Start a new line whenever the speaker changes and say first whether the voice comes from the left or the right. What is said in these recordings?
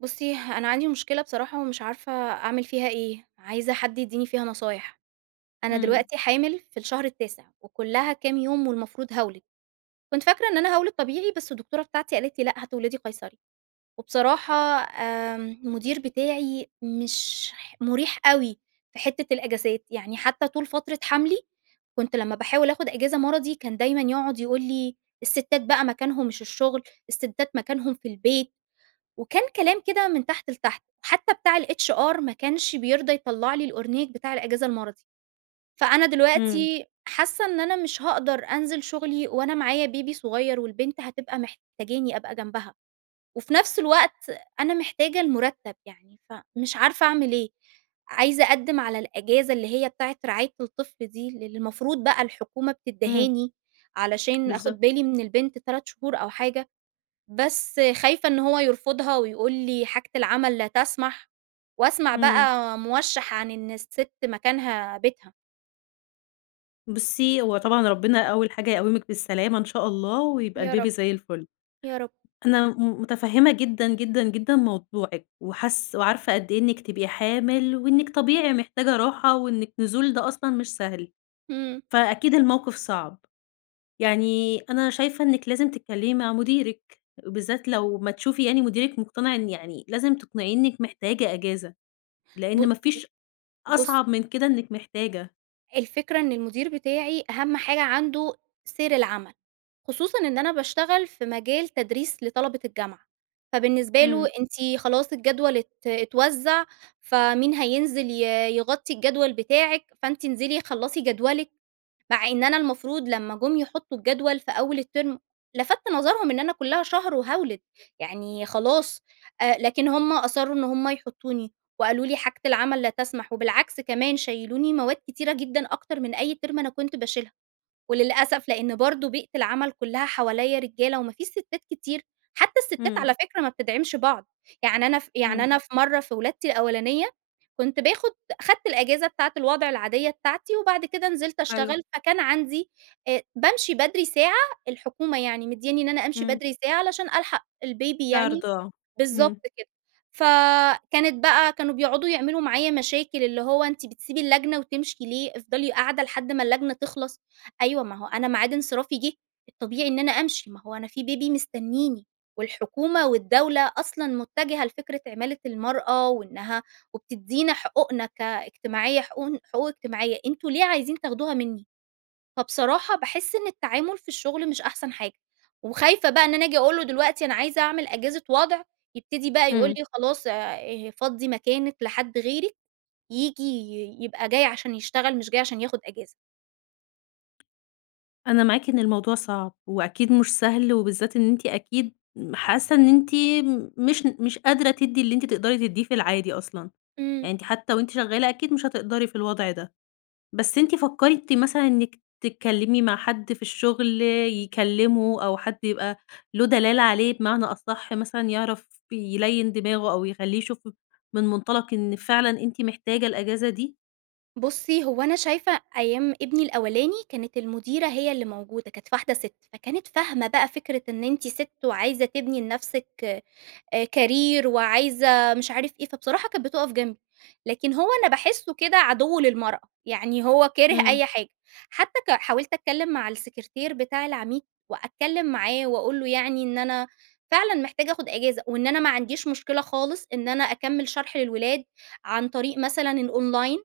right: بُصّي، أنا عندي مشكلة بصراحة ومش عارفة أعمل فيها إيه، عايزة حد يدّيني فيها نصايح. أنا
left: إمم.
right: دلوقتي حامل في الشهر التاسع، وكُلّها كام يوم والمفروض هاولد. كنت فاكرة إن أنا هاولد طبيعي بس الدكتورة بتاعتي قالت لي: لأ هتولدي قَيصَري." وبصراحة آمم المُدير بتاعي مش ح مُريح أوي في حتّة الأجازات. يعني حتّى طول فترة حَمْلي، كنت لمّا باحاول آخُد أجازة مَرَضي كان دايمًا يقعد يقول لي: "السِتّات بقى مكانهم مش الشغل، السِتّات مكانهم في البيت." وكان كلام كده من تحت لتحت. حتّى بتاع الHR ما كانش بيرضى يطلّع لي الأورنيك بتاع الأجازة المَرَضي. فأنا
left: إمم.
right: دلوقتي حاسّة إن أنا مش هاقدر أنزل شغلي وأنا معايا بيبي صغير والبنت هتبقى محتاجاني أبقى جنبها. وفي نفس الوقت أنا محتاجة المُرتّب. يعني فمش عارفة أعمل إيه؟ عايزة أقدّم على الأجازة اللي هي بتاعة رعاية الطفل دي للي المفروض بقى الحكومة
left: إمم.
right: بتدّهاني علشان
left: بالضبط.
right: آخُد بالي من البنت 3 شهور أو حاجة. بس خايفة إن هو يرفضها ويقول لي حاجة العمل لا تسمح. واسمع
left: إمم.
right: بقى موشّح عن إن السِت مكانها بيتها.
left: بُصّي، هو طبعًا ربنا أول حاجة يقوّمِك بالسلامة إن شاء الله ويبقى
right: يا رب.
left: البيبي زي الفُل.
right: يا رب.
left: أنا م مُتفهّمة جدًا، جدًا، جدًا موضوعِك وحاس وعارفة قد إيه إنِّك تبقي حامِل وإنِّك طبيعي محتاجة راحة وإنِّك نزول ده أصلًا مش سهل.
right: إمم.
left: فأكيد الموقف صعب. يعني أنا شايفة إنِّك لازم تتكلّمي مع مُديرِك وبالذات لو ما تشوفي يعني مُديرِك مقتنع إن يعني لازم تقنعيه إنِّك محتاجة أجازة،
right: ب
left: لإن
right: ص
left: ما فيش
right: بُصّي
left: أصعب من كده إنِّك محتاجة.
right: الفكرة إن المُدير بتاعي أهم حاجة عنده سير العمل. خصوصًا إن أنا باشتغل في مجال تدريس لطلبة الجامعة. فبالنسبة له
left: إمم.
right: أنتِ خلاص الجدول ات اتوزّع، فمين هينزل ي يغطّي الجدول بتاعِك، فأنتِ انزلي خلّصي جدولِك. مع إن أنا المفروض لمّا جم يحطّوا الجدول في أول الترم، لفَتت نظرهم إن أنا كُلّها شهر وهاولد. يعني خلاص أ لكن هم أصرّوا إن هم يحطّوني وقالوا: "لي حاجة العمل لا تسمح." وبالعكس كمان شيّلُوني مواد كتيرة جدًا أكتر من أي ترم أنا كنت باشيلها. وللأسف لإن برضه بيئة العمل كُلّها حواليّا رجالة وما فيش سِتّات كتير. حتّى السِتّات
left: إمم.
right: على فكرة ما بتدعمش بعض. يعني أنا ف يعني
left: إمم.
right: أنا في مرّة في ولادتي الأولانية، كنت باخُد أخدت الأجازة بتاعة الوضع العادية بتاعتي وبعد كده نزلت
left: حلو.
right: اشتغل، فكان عندي آآ بامشي بدري ساعة، الحكومة يعني مدّيانّي إن أنا أمشي
left: إمم.
right: بدري ساعة عشان ألحق البيبي
left: في
right: يعني
left: عرض آه.
right: بالضبط
left: إمم.
right: كده. فكانت بقى كانوا بيقعدوا يعملوا معايا مشاكل، اللي هو أنتِ بتسيبي اللجنة وتمشي ليه! افضلي قاعدة لحد ما اللجنة تخلص؟ أيوه ما هو أنا معاد انصرافي جِه الطبيعي إن أنا أمشي، ما هو أنا في بيبي مستنّيني. والحكومة والدولة أصلًا مُتَّجِهة لفكرة عِمالة المرأة وإنّها وبتدّينا حقوقنا كاجتماعية حقوقن حقوق اجتماعية، أنتم ليه عايزين تاخدوها منّي؟ فبصراحة باحس إن التعامل في الشغل مش أحسن حاجة. وخايفة بقى إن أنا آجي أقول له دلوقتي أنا عايزة أعمل أجازة وضْع، يبتدي بقى يقول
left: إمم.
right: لي خلاص آآ فضّي مكانِك لحد غيرِك ييجي ي يبقى جاي عشان يشتغل مش جاي عشان ياخُد أجازة.
left: أنا معاكِ إن الموضوع صعب وأكيد مش سهل وبالذات إن أنتِ أكيد م حاسة إن أنتِ م مش ن مش قادرة تدّي اللي أنتِ تقدري تدّيه في العادي أصلًا.
right: إمم.
left: يعني أنتِ حتّى وأنتِ شغّالة، أكيد مش هتقدري في الوضع ده. بس أنتِ فكّرتِ مثلًا إنِّك تتكلّمي مع حد في الشغل يكلّمه، أو حد يبقى له دلالة عليه بمعنى أصح مثلًا يعرف يليّن دماغه أو يخلّيه يشوف ف من مُنطَلق إن فعلًا أنتِ محتاجة الأجازة دي؟
right: بُصّي، هو أنا شايفة أيام ابني الأولاني، كانت المُديرة هي اللي موجودة كانت واحدة سِت. فكانت فاهمة بقى فكرة إن أنتِ سِت وعايزة تبني لنفسِك أ career وعايزة مش عارف إيه. فبصراحة كانت بتُقف جنبي، لكن هو أنا باحسّه كده عَدِو للمرأة. يعني هو كاره
left: إمم.
right: أي حاجة. حتّى ك حاولت أتكلّم مع السكرتير بتاع العميد، وأتكلّم معاه واقول له يعني إن أنا فعلًا محتاجة آخُد أجازة وإن أنا ما عنديش مشكلة خالص إن أنا أكمّل شرح للولاد عن طريق مثلًا الأونلاين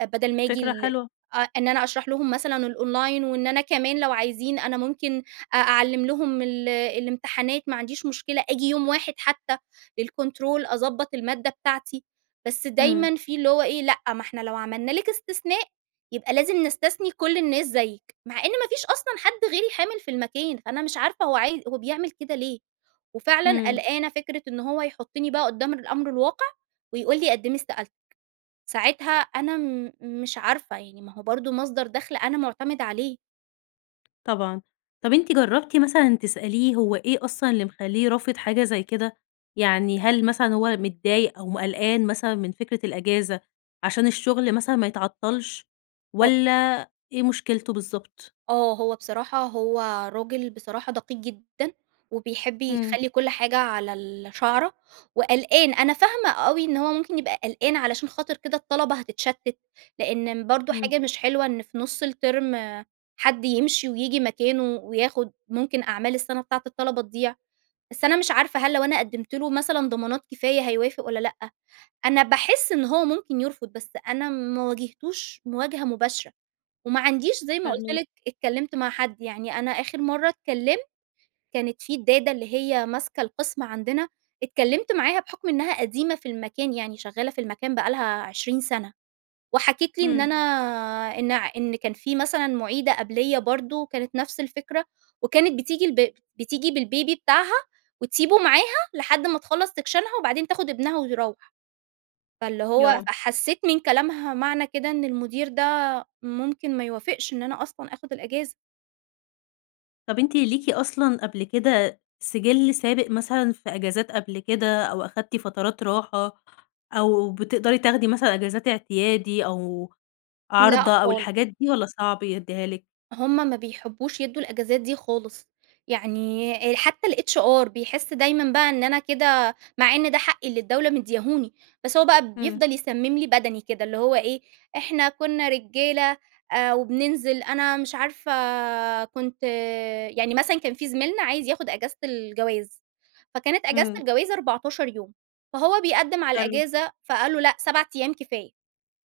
right: أ بَدَل ما آجي
left: فكرة
right: ال
left: حلوة.
right: آه إن أنا أشرح لهم مثلًا الأونلاين وإن أنا كمان لو عايزين أنا ممكن أ أعلّم لهم ال الامتحانات ما عنديش مشكلة آجي يوم واحد حتّى للكونترول أضبّط المادة بتاعتي. بس
left: إمم.
right: دايمًا في اللي هو إيه لأ، ما إحنا لو عملنا لِك استثناء يبقى لازم نستثني كل الناس زيِّك. مع إن ما فيش أصلًا حد غيري حامِل في المكان، أنا مش عارفة هو عايز هو بيعمل كده ليه؟ وفعلًا
left: إمم.
right: قلقانة فكرة إن هو يحُطّني بقى قُدّام الأمر الواقع، ويقول لي قدّمي استقالتِك. ساعتها أنا م مش عارفة. يعني ما هو برضه مصدر دخل أنا مُعتَمِدة عليه.
left: طبعًا. طب أنتِ جرّبتِ مثلًا تسأليه هو إيه أصلًا اللي مخلّيه رافض حاجة زي كده؟ يعني هل مثلًا هو متضايق أو م قلقان مثلًا من فكرة الأجازة عشان الشغل مثلًا ما يتعطّلش
right: أ
left: والّا إيه مشكلته بالضبط؟
right: آه. هو بصراحة هو راجل بصراحة دقيق جدًا، وبيحب
left: إمم.
right: يخلّي كل حاجة على الشَعرة وقلقان. أنا فاهمة أوي إن هو ممكن يبقى قلقان علشان خاطر كده الطلبة هتتشتّت. لإن برضه
left: إمم.
right: حاجة مش حلوة إن في نُص الترم حد يمشي وييجي مكانه وياخُد ممكن أعمال السنة بتاعة الطلبة تضيع. بس أنا مش عارفة هل لو أنا قدّمت له مثلًا ضمانات كفاية هيوافق والّا لأ؟ أنا باحس إن هو ممكن يرفض، بس أنا ما واجهتوش مواجهة مباشرة. وما عنديش زي ما قُلت
left: فاهماكِ.
right: لِك اتكلّمت مع حد. يعني أنا آخر مرّة اتكلّمت، كانت في الدادة اللي هي ماسكة القسم عندنا، اتكلّمت معاها بحُكم إنّها قديمة في المكان يعني شغالة في المكان بقى لها 20 سَنة. وحكيت لي إن
left: إمم.
right: أنا إن ع إن كان في مثلًا مُعيدة قَبليّا برضه كانت نفس الفكرة وكانت بتيجي الب بتيجي بالبيبي بتاعها وتسيبه معاها لحد ما تخلّص سكشنها وبعدين تاخُد ابنها وتروّح. فاللي
left: يا
right: هو
left: رب.
right: فحسّيت من كلامها معنى كده إن المٌدير ده ممكن ما يوافقش إن أنا أصلًا آخُد الأجازة.
left: طب أنتِ ليكِ أصلًا قبل كده سِجِل سابق مثلًا في أجازات قبل كده أو أخدتِ فترات راحة أو بتقدري تاخدي مثلًا أجازات اعتيادي أو
right: لأ
left: عارضة أو
right: خالص.
left: الحاجات دي والّا صعب يدّيها لِك؟
right: هم ما بيحبّوش يدّوا الأجازات دي خالص. يعني أ حتّى الHR بيحس دايماً بقى إن أنا كده مع إن ده حقي اللي الدولة مدّياهوني، بس هو بقى
left: إمم.
right: بيفضل يسمم لي بَدَني كده. اللي هو إيه، إحنا كُنّا رجالة أ وبننزل، أنا مش عارفة كنت يعني مثلًا كان في زميلنا عايز ياخُد أجازة الجواز، فكانت أجازة
left: إمم.
right: الجواز 14 يوم. فهو بيقدّم على
left: حلو.
right: الأجازة فقال له: "لأ 7 أيام كفاية."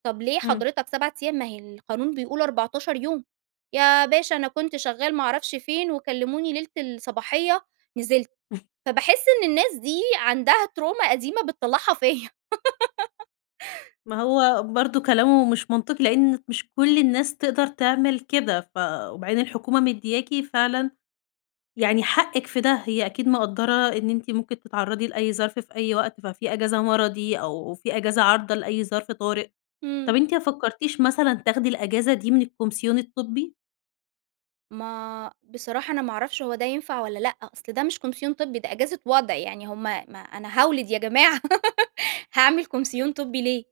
right: "طب ليه
left: إمم.
right: حضرتك 7 أيام ما هي القانون بيقول 14 يوم." "يا باشا أنا كنت شغّال ما أعرفش فين وكلّموني ليلة الصباحية نزلت." فباحس إن الناس دي عندها ترومة قديمة بتطلّعها فيّا.
left: ما هو برضه كلامه مش منطقي، لإن مش كل الناس تقدر تعمل كده. ف وبعدين الحكومة مديّاكِ فعلًا يعني حقِك في ده هي أكيد مقدّرة إن أنتِ ممكن تتعرّضي لأي ظرف في أي وقت، ففي أجازة مرضي أو في أجازة عارضة لأي ظرف طارئ. طب
right: إمم.
left: أنتِ ما فكّرتيش مثلًا تاخدي الأجازة دي من الكومسيون الطبّي؟
right: ما بصراحة أنا ما أعرفش هو ده ينفع والّا لأ؟ أصل ده مش كومسيون طبّي ده أجازة وضْع. يعني هم ما أنا هاولد يا جماعة، هاعمل كومسيون طبّي ليه.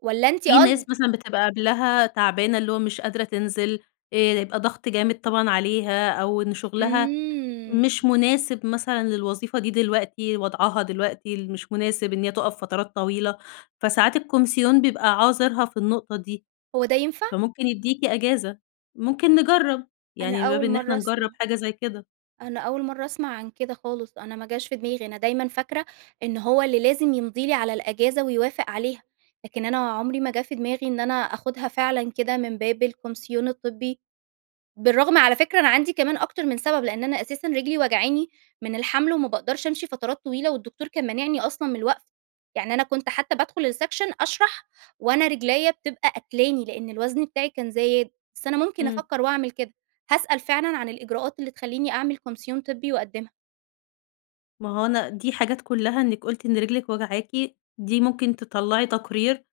right: والّا أنتِ
left: في ناس
right: قصد
left: مثلًا بتبقى قبلها تعبانة اللي هو مش قادرة تنزل آآ يبقى ضغط جامد طبعًا عليها أو إن شغلها
right: إمم.
left: مش مناسب مثلًا للوظيفة دي دلوقتي وضْعَها دلوقتي ل مش مناسب إن هي تُقَف فترات طويلة. فساعات الكومسيون بيبقى عاذرها في النقطة دي.
right: هو ده ينفع؟
left: فممكن يديكِ أجازة، ممكن نجرّب
right: أنا
left: يعني من باب
right: أول
left: إن إحنا
right: مرّة أسمع
left: نجرّب حاجة زي كده.
right: أنا أول مرّة أسمع عن كده خالص، أنا ما جاش في دماغي. أنا دايمًا فاكرة إن هو اللي لازم يمضي لي على الأجازة ويوافق عليها. لكن أنا عمري ما جه في دماغي إن أنا آخُدها فعلًا كده من باب الكومسيون الطبّي. بالرغم على فكرة أنا عندي كمان أكتر من سبب، لإن أنا أساسًا رجلي واجعاني من الحَمل وما باقدرش أمشي فترات طويلة والدكتور كان مانعني أصلًا من الوَقْف يعني أنا كنت حتّى بادخل السيكشن أشرح وأنا رجليّا بتبقى قاتلاني لإن الوزن بتاعي كان زايد. بس أنا ممكن
left: إمم.
right: أفكّر واعمل كده. هاسأل فعلًا عن الإجراءات اللي تخلّيني أعمل كومسيون طبّي واقدِّمها.
left: ما هو أنا دي حاجات كُلّها إنِّك قُلتِ إن رجلِك واجعاكِ، دي ممكن تطلّعي تقرير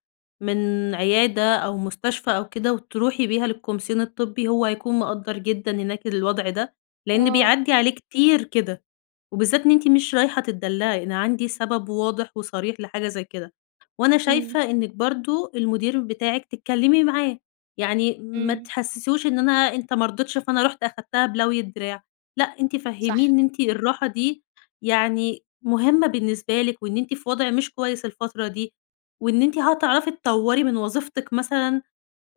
left: من عيادة أو مستشفى أو كده وتروحي بيها للكومسيون الطبّي هو هيكون مقدّر جدًا هناك الوضع ده، لإن
right: آه.
left: بيعدّي عليه كتير كده. وبالذات إن أنتِ مش رايحة تتدلّعي، أنا عندي سبب واضح وصريح لحاجة زي كده. وأنا
right: إمم.
left: شايفة إنِّك برضه المُدير بتاعِك تتكلّمي معاه. يعني ما
right: إمم.
left: تحسِّسهوش إن أنا أنت ما رضيتش فأنا رُحت أخدتها بلوي الدراع. لأ أنتِ
right: صح.
left: فَهّميه إن أنتِ الراحة دي يعني مهمة بالنسبة لِك وإن أنتِ في وضع مش كويس الفترة دي وإن أنتِ هتعرفي تطوري من وظيفتِك مثلًا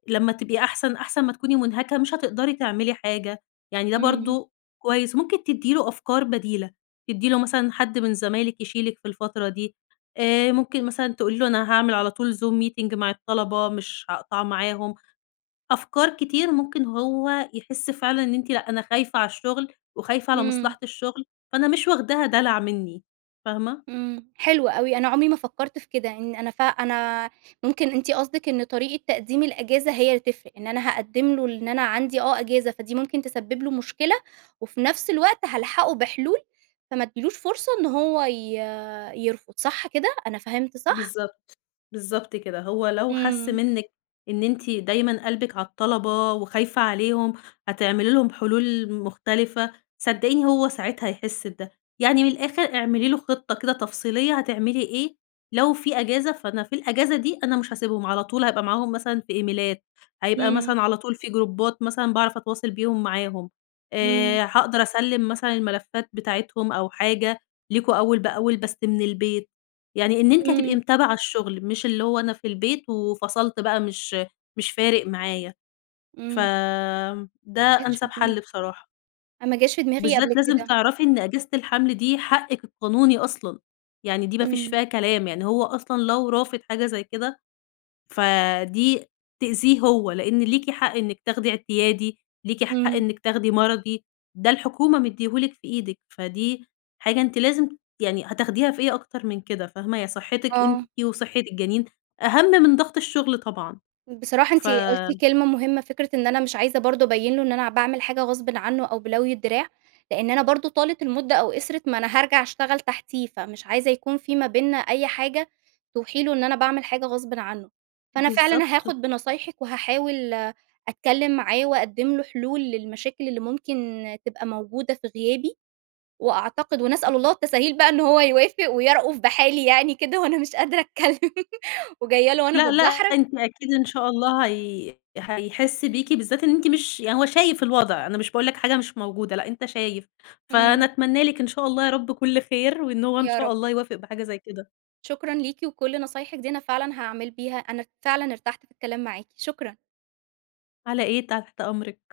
left: لمّا تبقي أحسن، أحسن ما تكوني مُنهكة مش هتقدري تعملي حاجة، يعني ده
right: إمم.
left: برضه كويس. ممكن تدّي له أفكار بديلة. تدّي له مثلًا حد من زمايلِك يشيلِك في الفترة دي، آآ ممكن مثلًا تقولي له أنا هاعمل على طول Zoom meeting مع الطلبة مش هاقطع معاهم. أفكار كتير ممكن هو يحس فعلًا إن أنتِ لأ أنا خايفة على الشغل وخايفة على
right: إمم.
left: مصلحة الشغل، فأنا مش واخداها دلع منّي. فاهمة؟
right: إمم. حلو أوي. أنا عُمري ما فكّرت في كده إن أنا ف أنا ممكن أنتِ قصدِك إن طريقة تقديم الأجازة هي اللي تفرق. إن أنا هاقدّم له إن أنا عندي آه أجازة، فدي ممكن تسبّب له مشكلة وفي نفس الوقت هالحقه بحلول فما أدّيلوش فرصة إنه هو ي يرفض صح كده، أنا فهمت صح؟
left: بالضبط. بالضبط كده. هو لو حس
right: إمم.
left: منِّك إن أنتِ دايمًا قلبِك على الطلبة وخايفة عليهم، هتعملي لهم حلول مختلفة، صدقيني هو ساعتها هيحس بده. يعني من الآخر اعملي له خطة كده تفصيلية هتعملي إيه لو في أجازة، فأنا في الأجازة دي أنا مش هاسيبهم. على طول هابقى معاهم مثلًا في إيميلات. هيبقى
right: إمم.
left: مثلًا على طول في جروبات مثلًا باعرف أتواصل بيهم معاهم.
right: إمم.
left: آآ هاقدر أسلِّم مثلًا الملفات بتاعتهم أو حاجة ليكم أول بأول بس من البيت. يعني إن أنتِ هتبقي
right: إمم.
left: متابعة الشغل، مش اللي هو أنا في البيت وفَصَلت بقى مش مش فارق معايا. ف
right: إمم.
left: ده
right: ما جتش في
left: أنسَب
right: دماغي.
left: حل بصراحة.
right: أنا ما جاش في دماغي قبل
left: بالذات لازم
right: كده.
left: تعرفي إن أجازة الحَمل دي حقِك القانوني أصلًا. يعني دي ما فيش
right: إمم.
left: فيها كلام يعني هو أصلًا لو رافض حاجة زي كده، فدي تأذيه هو. لإن ليكِ حق إنِّك تاخدي اعتيادي، ليكِ حق
right: إمم.
left: إنِّك تاخدي مَرَضي. ده الحكومة مدّياه لِك في إيدِك. فدي حاجة أنتِ لازم يعني هتاخديها في إيه أكتر من كده فاهمة؟ يا صحّتِك أنتِ
right: آه.
left: وصحِّت الجَنين، أهم من ضغط الشغل طبعًا.
right: بصراحة أنتِ
left: ف
right: قُلتِ كلمة مهمة. فكرة إن أنا مش عايزة برضه أبيّن له إن أنا باعمل حاجة غصبٍ عنّه أو بِلَوي الدراع. لإن أنا برضه طالت المُدة أو قِصرِت، ما أنا هارجع أشتغل تحتيه فمش عايزة يكون في ما بيننا أي حاجة توحي له إن أنا باعمل حاجة غصبٍ عنه. فأنا فعلًا
left: بالضبط.
right: هاخُد بنصايحِك وهاحاول أتكلّم معاه وأقدِّم له حلول للمشاكل اللي ممكن تبقى موجودة في غيابي وأعتقد ونسأل
left: [unintelligible]
right: الله التساهيل بقى إن هو يوافق ويَرأُف بحالي يعني كده وأنا مش قادرة أتكلّم وجاية له وأنا
left: لأ لأ
right: باتدحرج.
left: أنتِ أكيد إن شاء الله هي هيحسْ بيكِ، بالذات إن أنتِ مش يعني هو شايف الوضع. أنا مش باقول لك حاجة مش موجودة، لأ أنت شايف. فأنا
right: إمم.
left: أتمنى لِك إن شاء الله يا رب كل خير وإن هو إن
right: يا
left: شاء
right: رب.
left: الله يوافق بحاجة زي كده.
right: شكرًا ليكِ وكل نصايحِك دي أنا فعلًا هاعمل بيها. أنا فعلًا ارتحت في الكلام معاكِ، شكرًا.
left: على إيه؟ تحت أمرِك.